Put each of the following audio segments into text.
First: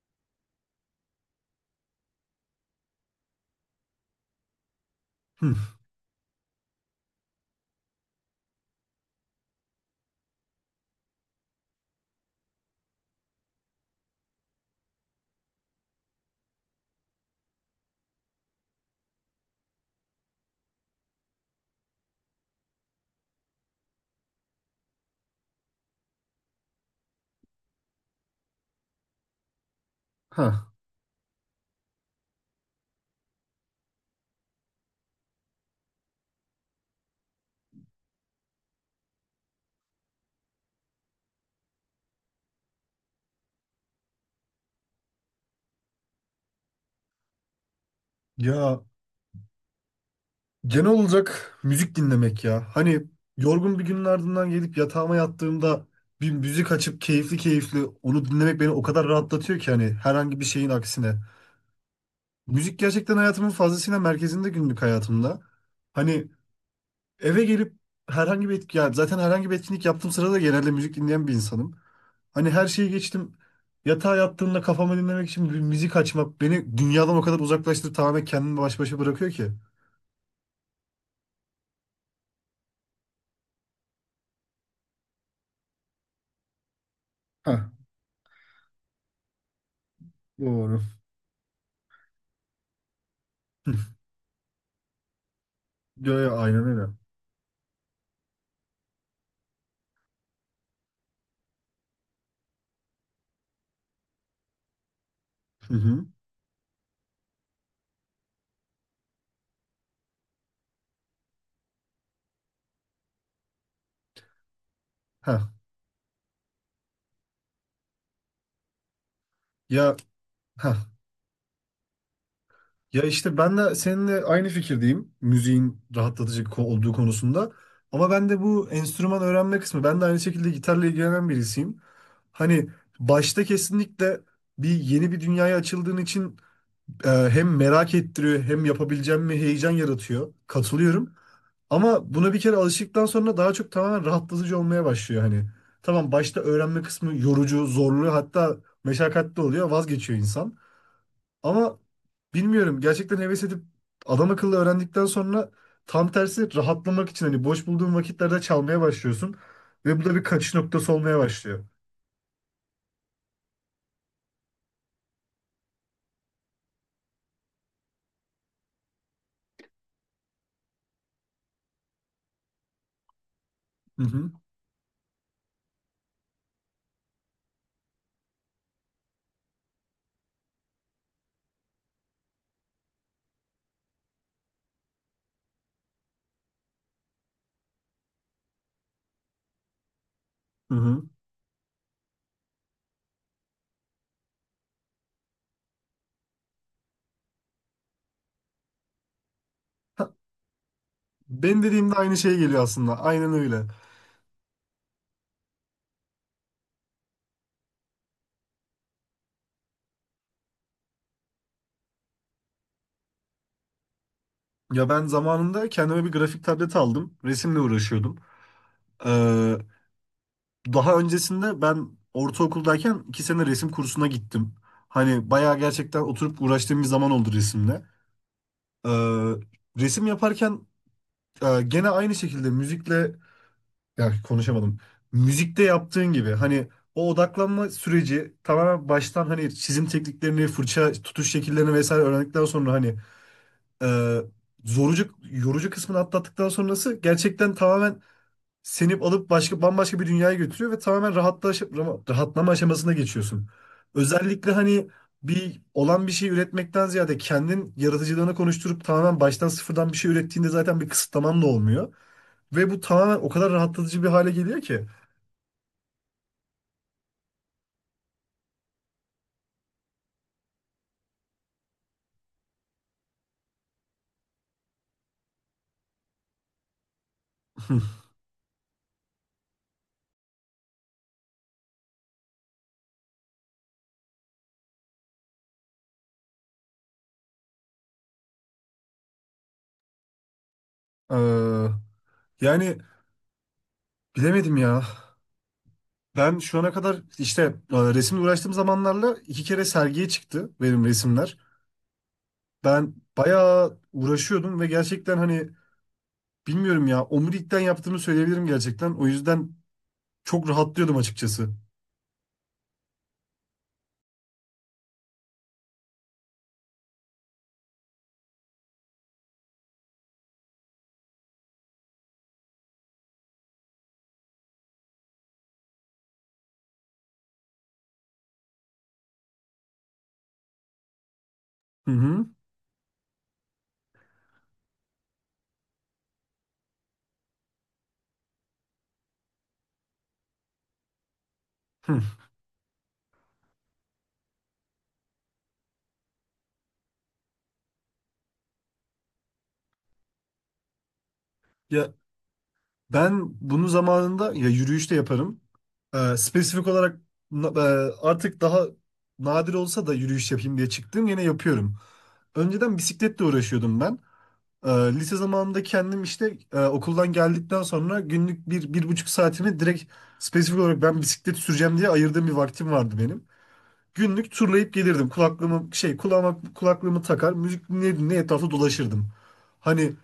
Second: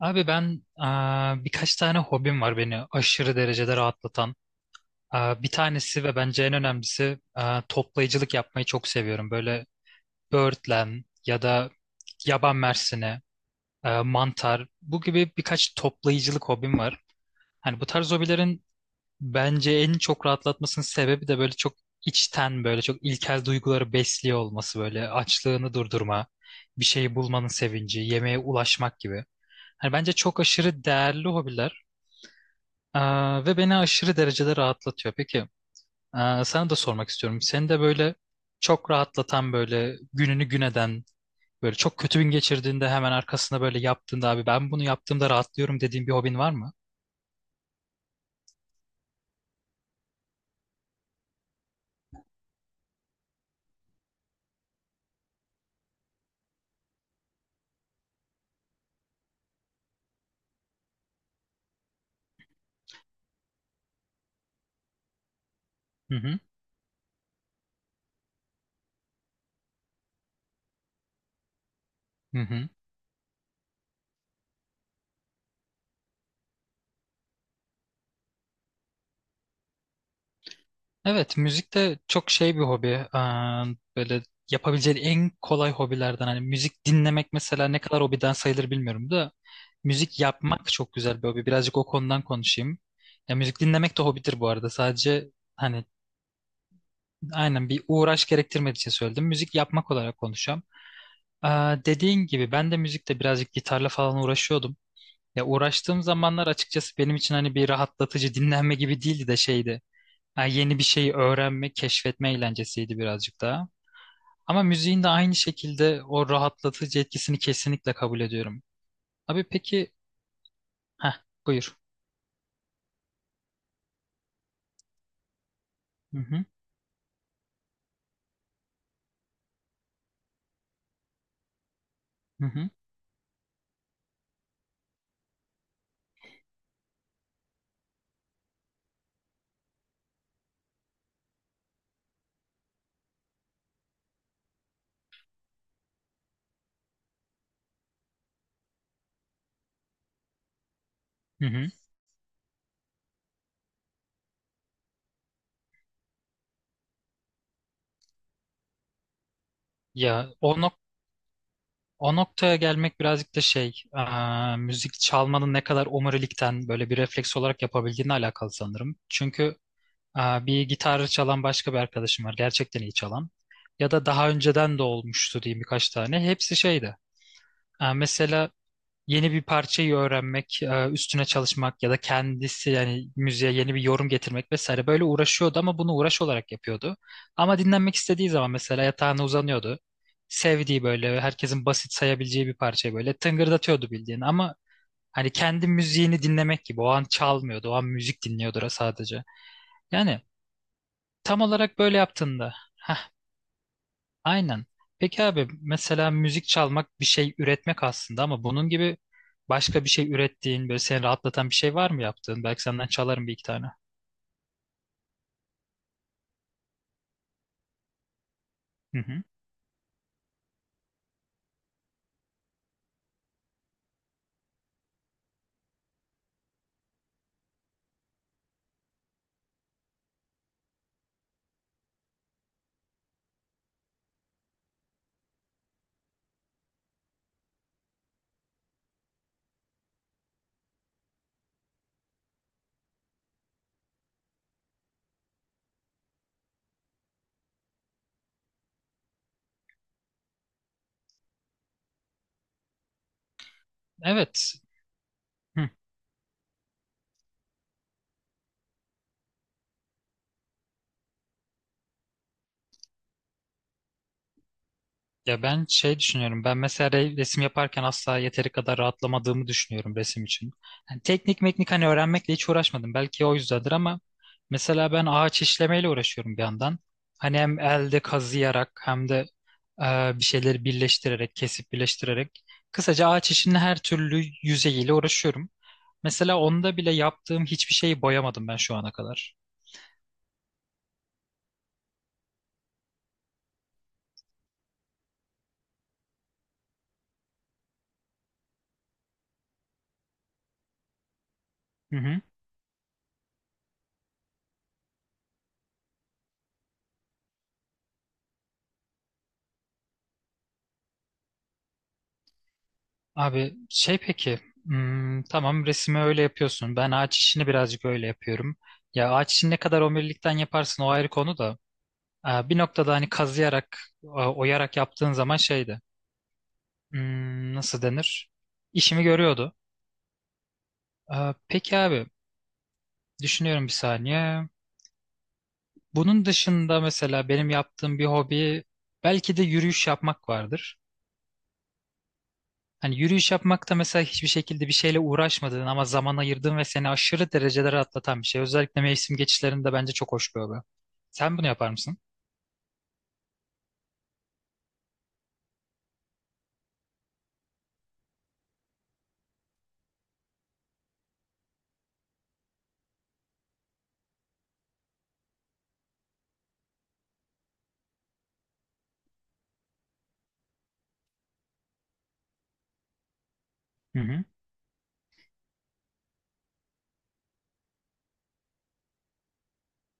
Abi ben birkaç tane hobim var beni aşırı derecede rahatlatan. Bir Hı. tanesi ve bence en önemlisi toplayıcılık yapmayı çok seviyorum. Böyle böğürtlen ya da yaban mersini, mantar bu gibi birkaç toplayıcılık hobim var. Hani bu tarz hobilerin bence en çok rahatlatmasının sebebi de böyle çok içten böyle çok ilkel duyguları besliyor olması böyle açlığını durdurma, bir şeyi bulmanın sevinci, yemeğe ulaşmak gibi. Hani bence çok Ha. aşırı değerli hobiler. Ve beni aşırı derecede rahatlatıyor. Peki, sana da sormak istiyorum. Seni de böyle çok rahatlatan böyle gününü gün eden böyle çok kötü gün geçirdiğinde hemen arkasında böyle yaptığında abi ben bunu yaptığımda rahatlıyorum dediğin bir hobin var mı? Ya, genel olarak müzik dinlemek ya. Hani yorgun bir günün ardından gelip yatağıma yattığımda bir müzik açıp keyifli keyifli onu dinlemek beni o kadar rahatlatıyor ki, hani herhangi bir şeyin aksine. Müzik gerçekten hayatımın fazlasıyla merkezinde, günlük hayatımda. Hı Hani hı. eve gelip ya zaten herhangi bir etkinlik yaptığım sırada genelde müzik dinleyen bir insanım. Hı Hani her hı. şeyi geçtim. Yatağa yattığımda kafamı dinlemek için bir müzik açmak beni dünyadan o kadar uzaklaştırıp tamamen kendimi baş başa bırakıyor ki. Evet, müzik de çok şey bir hobi. Böyle yapabileceğin en kolay hobilerden hani müzik dinlemek Heh. mesela ne kadar hobiden sayılır bilmiyorum da müzik yapmak Doğru. çok güzel bir hobi. Birazcık o konudan konuşayım. Ya müzik dinlemek de hobidir bu arada. Sadece hani Ya, ya aynen öyle. aynen bir uğraş gerektirmediği için söyledim. Müzik yapmak olarak konuşacağım. Dediğin gibi ben de müzikte birazcık gitarla falan uğraşıyordum. Ya Hı uğraştığım hı. zamanlar açıkçası benim için hani bir rahatlatıcı dinlenme gibi değildi de şeydi. Ha, yeni bir şeyi öğrenme, keşfetme eğlencesiydi birazcık daha. Ama müziğin de aynı Ha, şekilde o rahatlatıcı etkisini kesinlikle kabul ediyorum. Abi peki, ya, ha, ha buyur. ya işte ben de seninle aynı fikirdeyim. Müziğin Hı rahatlatıcı hı, olduğu konusunda. Ama ben de bu enstrüman öğrenme kısmı. Ben de aynı şekilde gitarla ilgilenen birisiyim. hı Hani hı, başta kesinlikle yeni bir dünyaya açıldığın için hem merak ettiriyor hem yapabileceğim mi heyecan yaratıyor. Katılıyorum. Ama buna bir kere alıştıktan sonra daha çok tamamen rahatlatıcı olmaya başlıyor hani. Tamam, başta öğrenme kısmı yorucu, zorlu, hatta meşakkatli oluyor, vazgeçiyor insan. hı hı. Ama bilmiyorum, gerçekten heves edip adam akıllı öğrendikten sonra tam tersi rahatlamak için hani boş bulduğun vakitlerde çalmaya başlıyorsun. Ve bu da bir Ya kaçış o noktası olmaya başlıyor. o noktaya gelmek birazcık da şey, müzik çalmanın ne kadar omurilikten böyle bir refleks olarak yapabildiğine alakalı sanırım. Çünkü bir gitarı çalan başka bir arkadaşım var, gerçekten iyi çalan. Ya Hı da daha hı, önceden de olmuştu diyeyim birkaç tane. Hepsi şeydi. Mesela yeni bir parçayı öğrenmek, üstüne çalışmak ya da kendisi yani müziğe yeni bir yorum getirmek vesaire böyle uğraşıyordu ama bunu uğraş olarak yapıyordu. Ama dinlenmek istediği zaman mesela yatağına uzanıyordu. hı Sevdiği hı. böyle herkesin basit sayabileceği bir parçayı böyle tıngırdatıyordu bildiğin ama hani kendi müziğini dinlemek gibi o an çalmıyordu, o an müzik dinliyordu sadece. Yani tam Benim olarak dediğimde böyle aynı şey yaptığında. geliyor aslında. Aynen öyle. Aynen. Peki abi mesela müzik çalmak bir şey üretmek aslında ama bunun gibi başka bir şey ürettiğin böyle seni rahatlatan bir şey var mı yaptığın? Belki senden çalarım bir iki tane. Ya, ben zamanında kendime bir grafik tableti aldım. Resimle uğraşıyordum. Hı hı. Daha öncesinde ben ortaokuldayken 2 sene resim kursuna gittim. Hani bayağı gerçekten oturup uğraştığım bir zaman oldu resimle. Ee, Resim yaparken gene aynı şekilde müzikle ya konuşamadım. Müzikte yaptığın gibi hani o odaklanma süreci tamamen baştan hani çizim tekniklerini, fırça tutuş şekillerini vesaire öğrendikten sonra hani e, zorucu, yorucu kısmını atlattıktan sonrası gerçekten tamamen seni alıp başka bambaşka bir dünyaya götürüyor ve tamamen rahatlama aşamasına geçiyorsun. Özellikle Evet. hani bir olan bir şey üretmekten ziyade kendin yaratıcılığını konuşturup tamamen baştan sıfırdan bir şey ürettiğinde zaten bir kısıtlaman da olmuyor. Ve bu tamamen o kadar rahatlatıcı bir hale geliyor ki. Ya ben şey düşünüyorum. Ben mesela resim yaparken asla yeteri kadar rahatlamadığımı düşünüyorum resim için. Yani teknik meknik hani öğrenmekle hiç uğraşmadım. Belki o yüzdendir ama mesela ben ağaç işlemeyle uğraşıyorum bir yandan. Hani hem elde kazıyarak hem de bir şeyleri birleştirerek, kesip birleştirerek. Kısaca ağaç işinin her türlü yüzeyiyle uğraşıyorum. Mesela onda bile yaptığım hiçbir şeyi boyamadım ben şu ana kadar. Ee, Yani, bilemedim ya. Ben şu ana kadar işte resimle uğraştığım zamanlarla 2 kere sergiye çıktı benim resimler. Ben bayağı uğraşıyordum ve gerçekten hani bilmiyorum ya. Omurilikten yaptığımı söyleyebilirim gerçekten. O yüzden çok rahatlıyordum açıkçası. Abi şey peki tamam resmi öyle yapıyorsun. Ben ağaç işini birazcık öyle yapıyorum. Ya ağaç işini ne kadar omurilikten yaparsın o ayrı konu da. Bir noktada hani kazıyarak, oyarak yaptığın zaman şeydi. Nasıl denir? İşimi görüyordu. Peki Hı abi hı. düşünüyorum bir saniye. Bunun dışında mesela benim yaptığım bir hobi belki de yürüyüş yapmak vardır. Hı. Hani yürüyüş yapmak da mesela hiçbir şekilde bir şeyle uğraşmadığın ama zaman ayırdığın ve seni aşırı derecede rahatlatan bir şey. Özellikle mevsim geçişlerinde bence çok hoş bir hobi. Sen bunu yapar Ya, mısın? ben bunu zamanında ya yürüyüşte yaparım. Spesifik olarak artık daha nadir olsa da yürüyüş yapayım diye çıktım. Yine yapıyorum. Önceden bisikletle uğraşıyordum ben. Lise zamanında kendim işte okuldan geldikten sonra günlük bir, bir buçuk saatimi direkt spesifik olarak ben bisiklet süreceğim diye ayırdığım bir vaktim vardı benim. Hı hı. Günlük turlayıp gelirdim. Kulaklığımı şey kulağıma kulaklığımı takar, müzik dinleye dinleye etrafta dolaşırdım. Hani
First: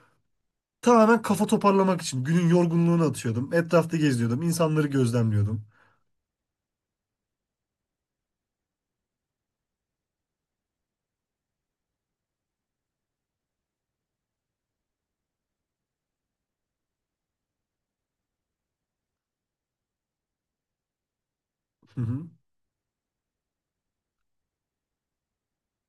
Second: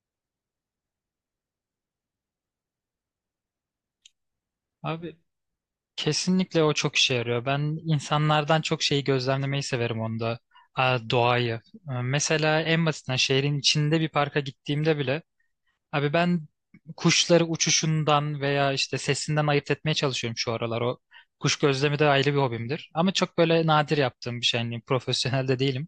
tamamen kafa toparlamak için günün yorgunluğunu atıyordum. Etrafta geziyordum, insanları Abi gözlemliyordum. kesinlikle o çok işe yarıyor. Ben insanlardan çok şeyi gözlemlemeyi severim onda. Doğayı. Mesela en basitinden şehrin içinde bir parka gittiğimde bile abi ben kuşları uçuşundan veya işte sesinden ayırt etmeye çalışıyorum şu aralar. O kuş gözlemi Hı de hı. ayrı bir hobimdir. Ama çok böyle nadir yaptığım bir şey. Yani profesyonel de değilim.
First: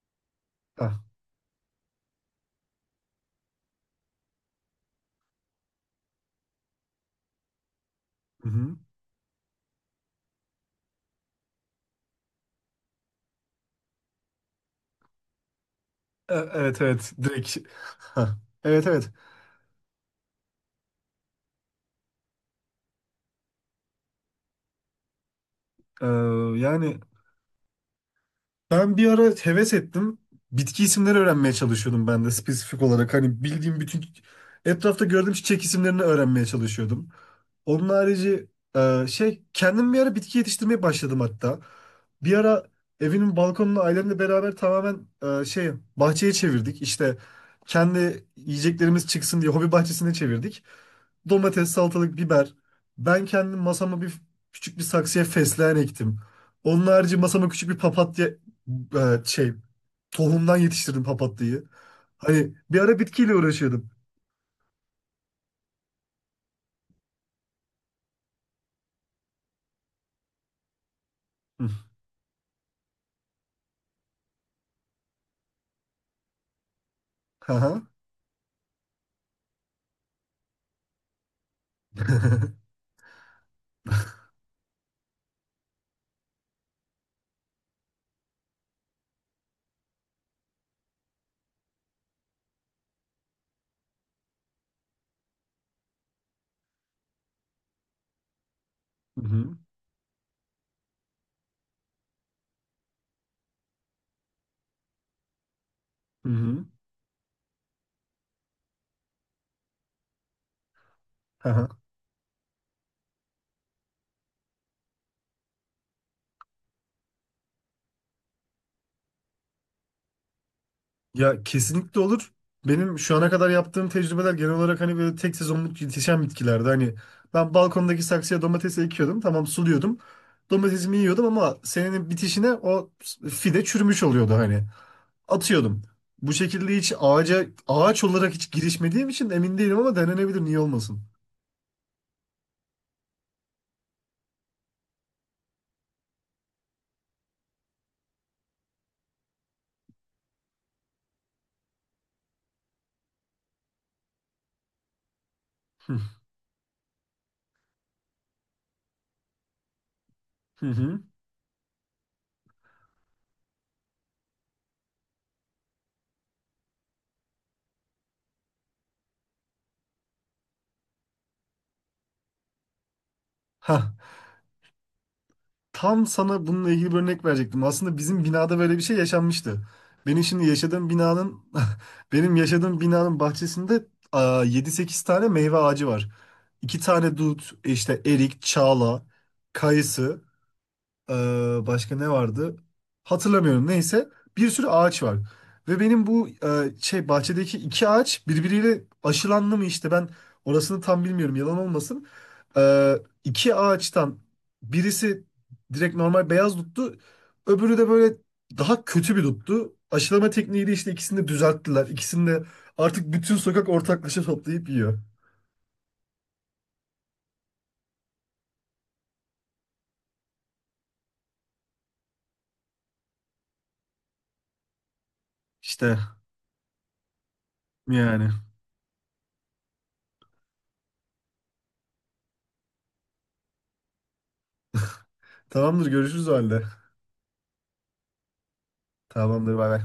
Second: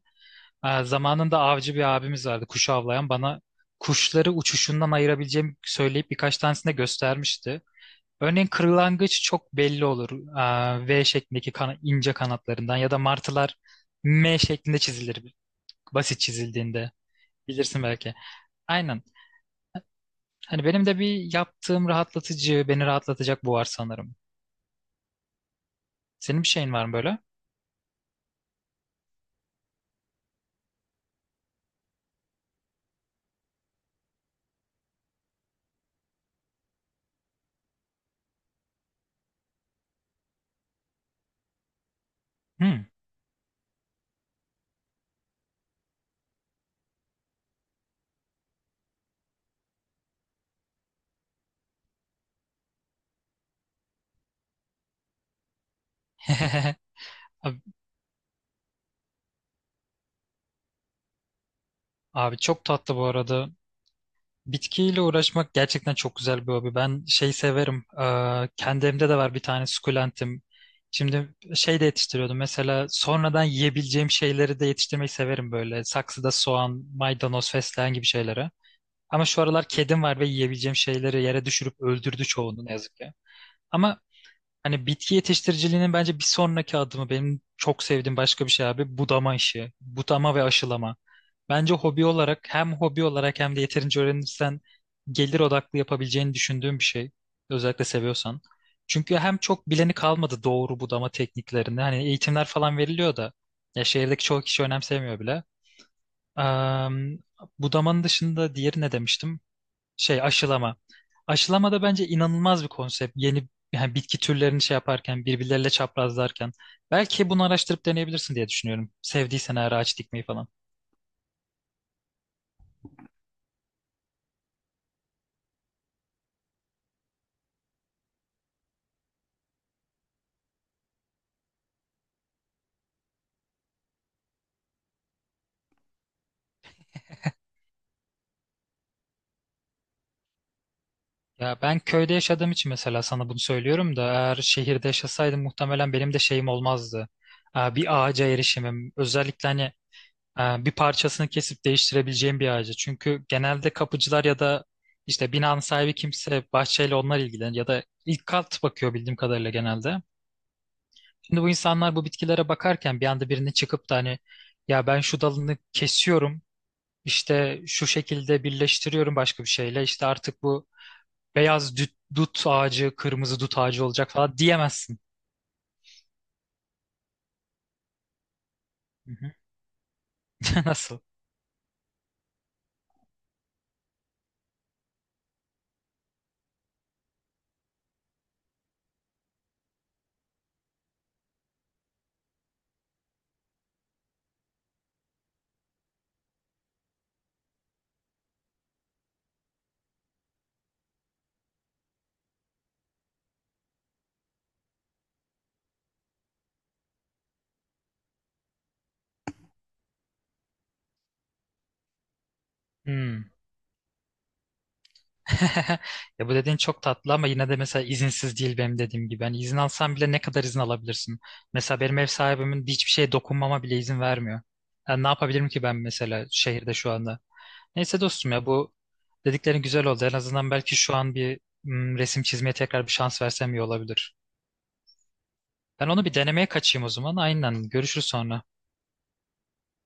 Ah, Zamanında avcı bir abimiz vardı kuşu avlayan bana kuşları uçuşundan ayırabileceğimi söyleyip birkaç tanesini de göstermişti. Örneğin hı hı. kırlangıç çok belli olur. V şeklindeki ince kanatlarından ya da martılar M şeklinde çizilir basit Evet, çizildiğinde. evet, direkt. Bilirsin belki. Hah. Evet, Aynen. evet. Hani benim de bir yaptığım rahatlatıcı, beni rahatlatacak bu var sanırım. Ee, Senin bir şeyin var mı yani böyle? Ben bir ara heves ettim. Bitki isimleri öğrenmeye çalışıyordum ben de spesifik olarak. Hani bildiğim bütün etrafta gördüğüm çiçek isimlerini öğrenmeye çalışıyordum. Onun harici kendim bir ara bitki yetiştirmeye başladım hatta. Bir ara Hmm. evimin balkonunu ailemle beraber tamamen e, şey bahçeye çevirdik. İşte kendi yiyeceklerimiz çıksın diye hobi bahçesine çevirdik. Domates, salatalık, biber. Ben kendim masama küçük bir saksıya fesleğen ektim. Onun harici masama Abi, küçük bir papatya e, şey tohumdan yetiştirdim papatyayı. abi Hani çok bir tatlı ara bu bitkiyle arada. uğraşıyordum. Bitkiyle uğraşmak gerçekten çok güzel bir hobi. Ben şey severim. Kendi evimde de var bir tane sukulentim. Şimdi Hı. şey de yetiştiriyordum. Mesela sonradan yiyebileceğim şeyleri de yetiştirmeyi severim böyle. Saksıda soğan, maydanoz, Aha. fesleğen gibi şeylere. Ama şu aralar kedim var ve yiyebileceğim şeyleri yere düşürüp öldürdü çoğunu ne yazık ki. Ama hani bitki yetiştiriciliğinin bence bir sonraki adımı benim çok sevdiğim başka bir şey abi budama işi. Budama ve aşılama. Bence hobi olarak hem hobi olarak hem de yeterince öğrenirsen gelir odaklı yapabileceğini düşündüğüm bir şey. Özellikle seviyorsan. Çünkü Hı hem hı. çok bileni kalmadı doğru budama tekniklerini. Hani eğitimler falan veriliyor da ya şehirdeki çoğu kişi önemsemiyor bile. Hı hı. Am, Budamanın dışında diğeri ne demiştim? Şey aşılama. Aha. Aşılama da bence inanılmaz bir konsept. Yeni yani bitki türlerini şey yaparken, birbirleriyle çaprazlarken. Belki bunu araştırıp deneyebilirsin diye düşünüyorum. Sevdiysen eğer ağaç dikmeyi falan. Ya, kesinlikle olur. Benim şu ana kadar yaptığım tecrübeler genel olarak hani böyle tek sezonluk yetişen bitkilerde. Hani ben balkondaki saksıya domates ekiyordum. Tamam, suluyordum. Domatesimi yiyordum ama senenin bitişine o fide çürümüş oluyordu hani. Atıyordum. Bu şekilde hiç ağaca ağaç olarak hiç girişmediğim için emin değilim ama denenebilir, niye olmasın. Ya ben köyde yaşadığım için mesela sana bunu söylüyorum da eğer şehirde yaşasaydım muhtemelen benim de şeyim olmazdı. Bir ağaca erişimim. Özellikle hani bir parçasını kesip değiştirebileceğim bir ağacı. Çünkü genelde kapıcılar ya da işte binanın sahibi Hı kimse bahçeyle onlar ilgilenir ya da ilk kat bakıyor bildiğim kadarıyla genelde. hı. Şimdi bu insanlar bu bitkilere bakarken bir anda birinin çıkıp da hani ya ben şu dalını kesiyorum işte şu şekilde birleştiriyorum başka bir şeyle işte artık bu beyaz dut, dut ağacı kırmızı dut ağacı Hah. olacak falan diyemezsin. Tam sana bununla ilgili bir örnek verecektim. Aslında bizim binada böyle bir şey Hı hı. yaşanmıştı. Benim şimdi yaşadığım Nasıl? binanın Benim yaşadığım binanın bahçesinde 7-8 tane meyve ağacı var. 2 tane dut, işte erik, çağla, kayısı. Ee, Başka ne vardı? Hatırlamıyorum. Neyse. Bir sürü ağaç var. Ve benim bu bahçedeki 2 ağaç birbiriyle aşılandı mı işte, ben orasını tam bilmiyorum, yalan olmasın. Ee, 2 ağaçtan birisi direkt normal beyaz duttu. Öbürü de böyle daha kötü bir duttu. Aşılama tekniğiyle işte ikisini de düzelttiler. İkisini de artık Hmm. bütün sokak ortaklaşa toplayıp yiyor. Ya bu dediğin çok tatlı ama yine de mesela izinsiz değil benim dediğim gibi. Hani izin alsan bile ne kadar izin alabilirsin? Mesela benim ev sahibimin hiçbir şeye dokunmama bile izin vermiyor. Yani ne yapabilirim ki ben İşte mesela şehirde şu anda? Neyse yani. dostum ya bu dediklerin güzel oldu. En azından belki şu an bir resim çizmeye tekrar bir şans versem iyi olabilir. Tamamdır, Ben onu bir görüşürüz o denemeye halde. kaçayım o zaman. Aynen görüşürüz sonra. Tamamdır, bay bay.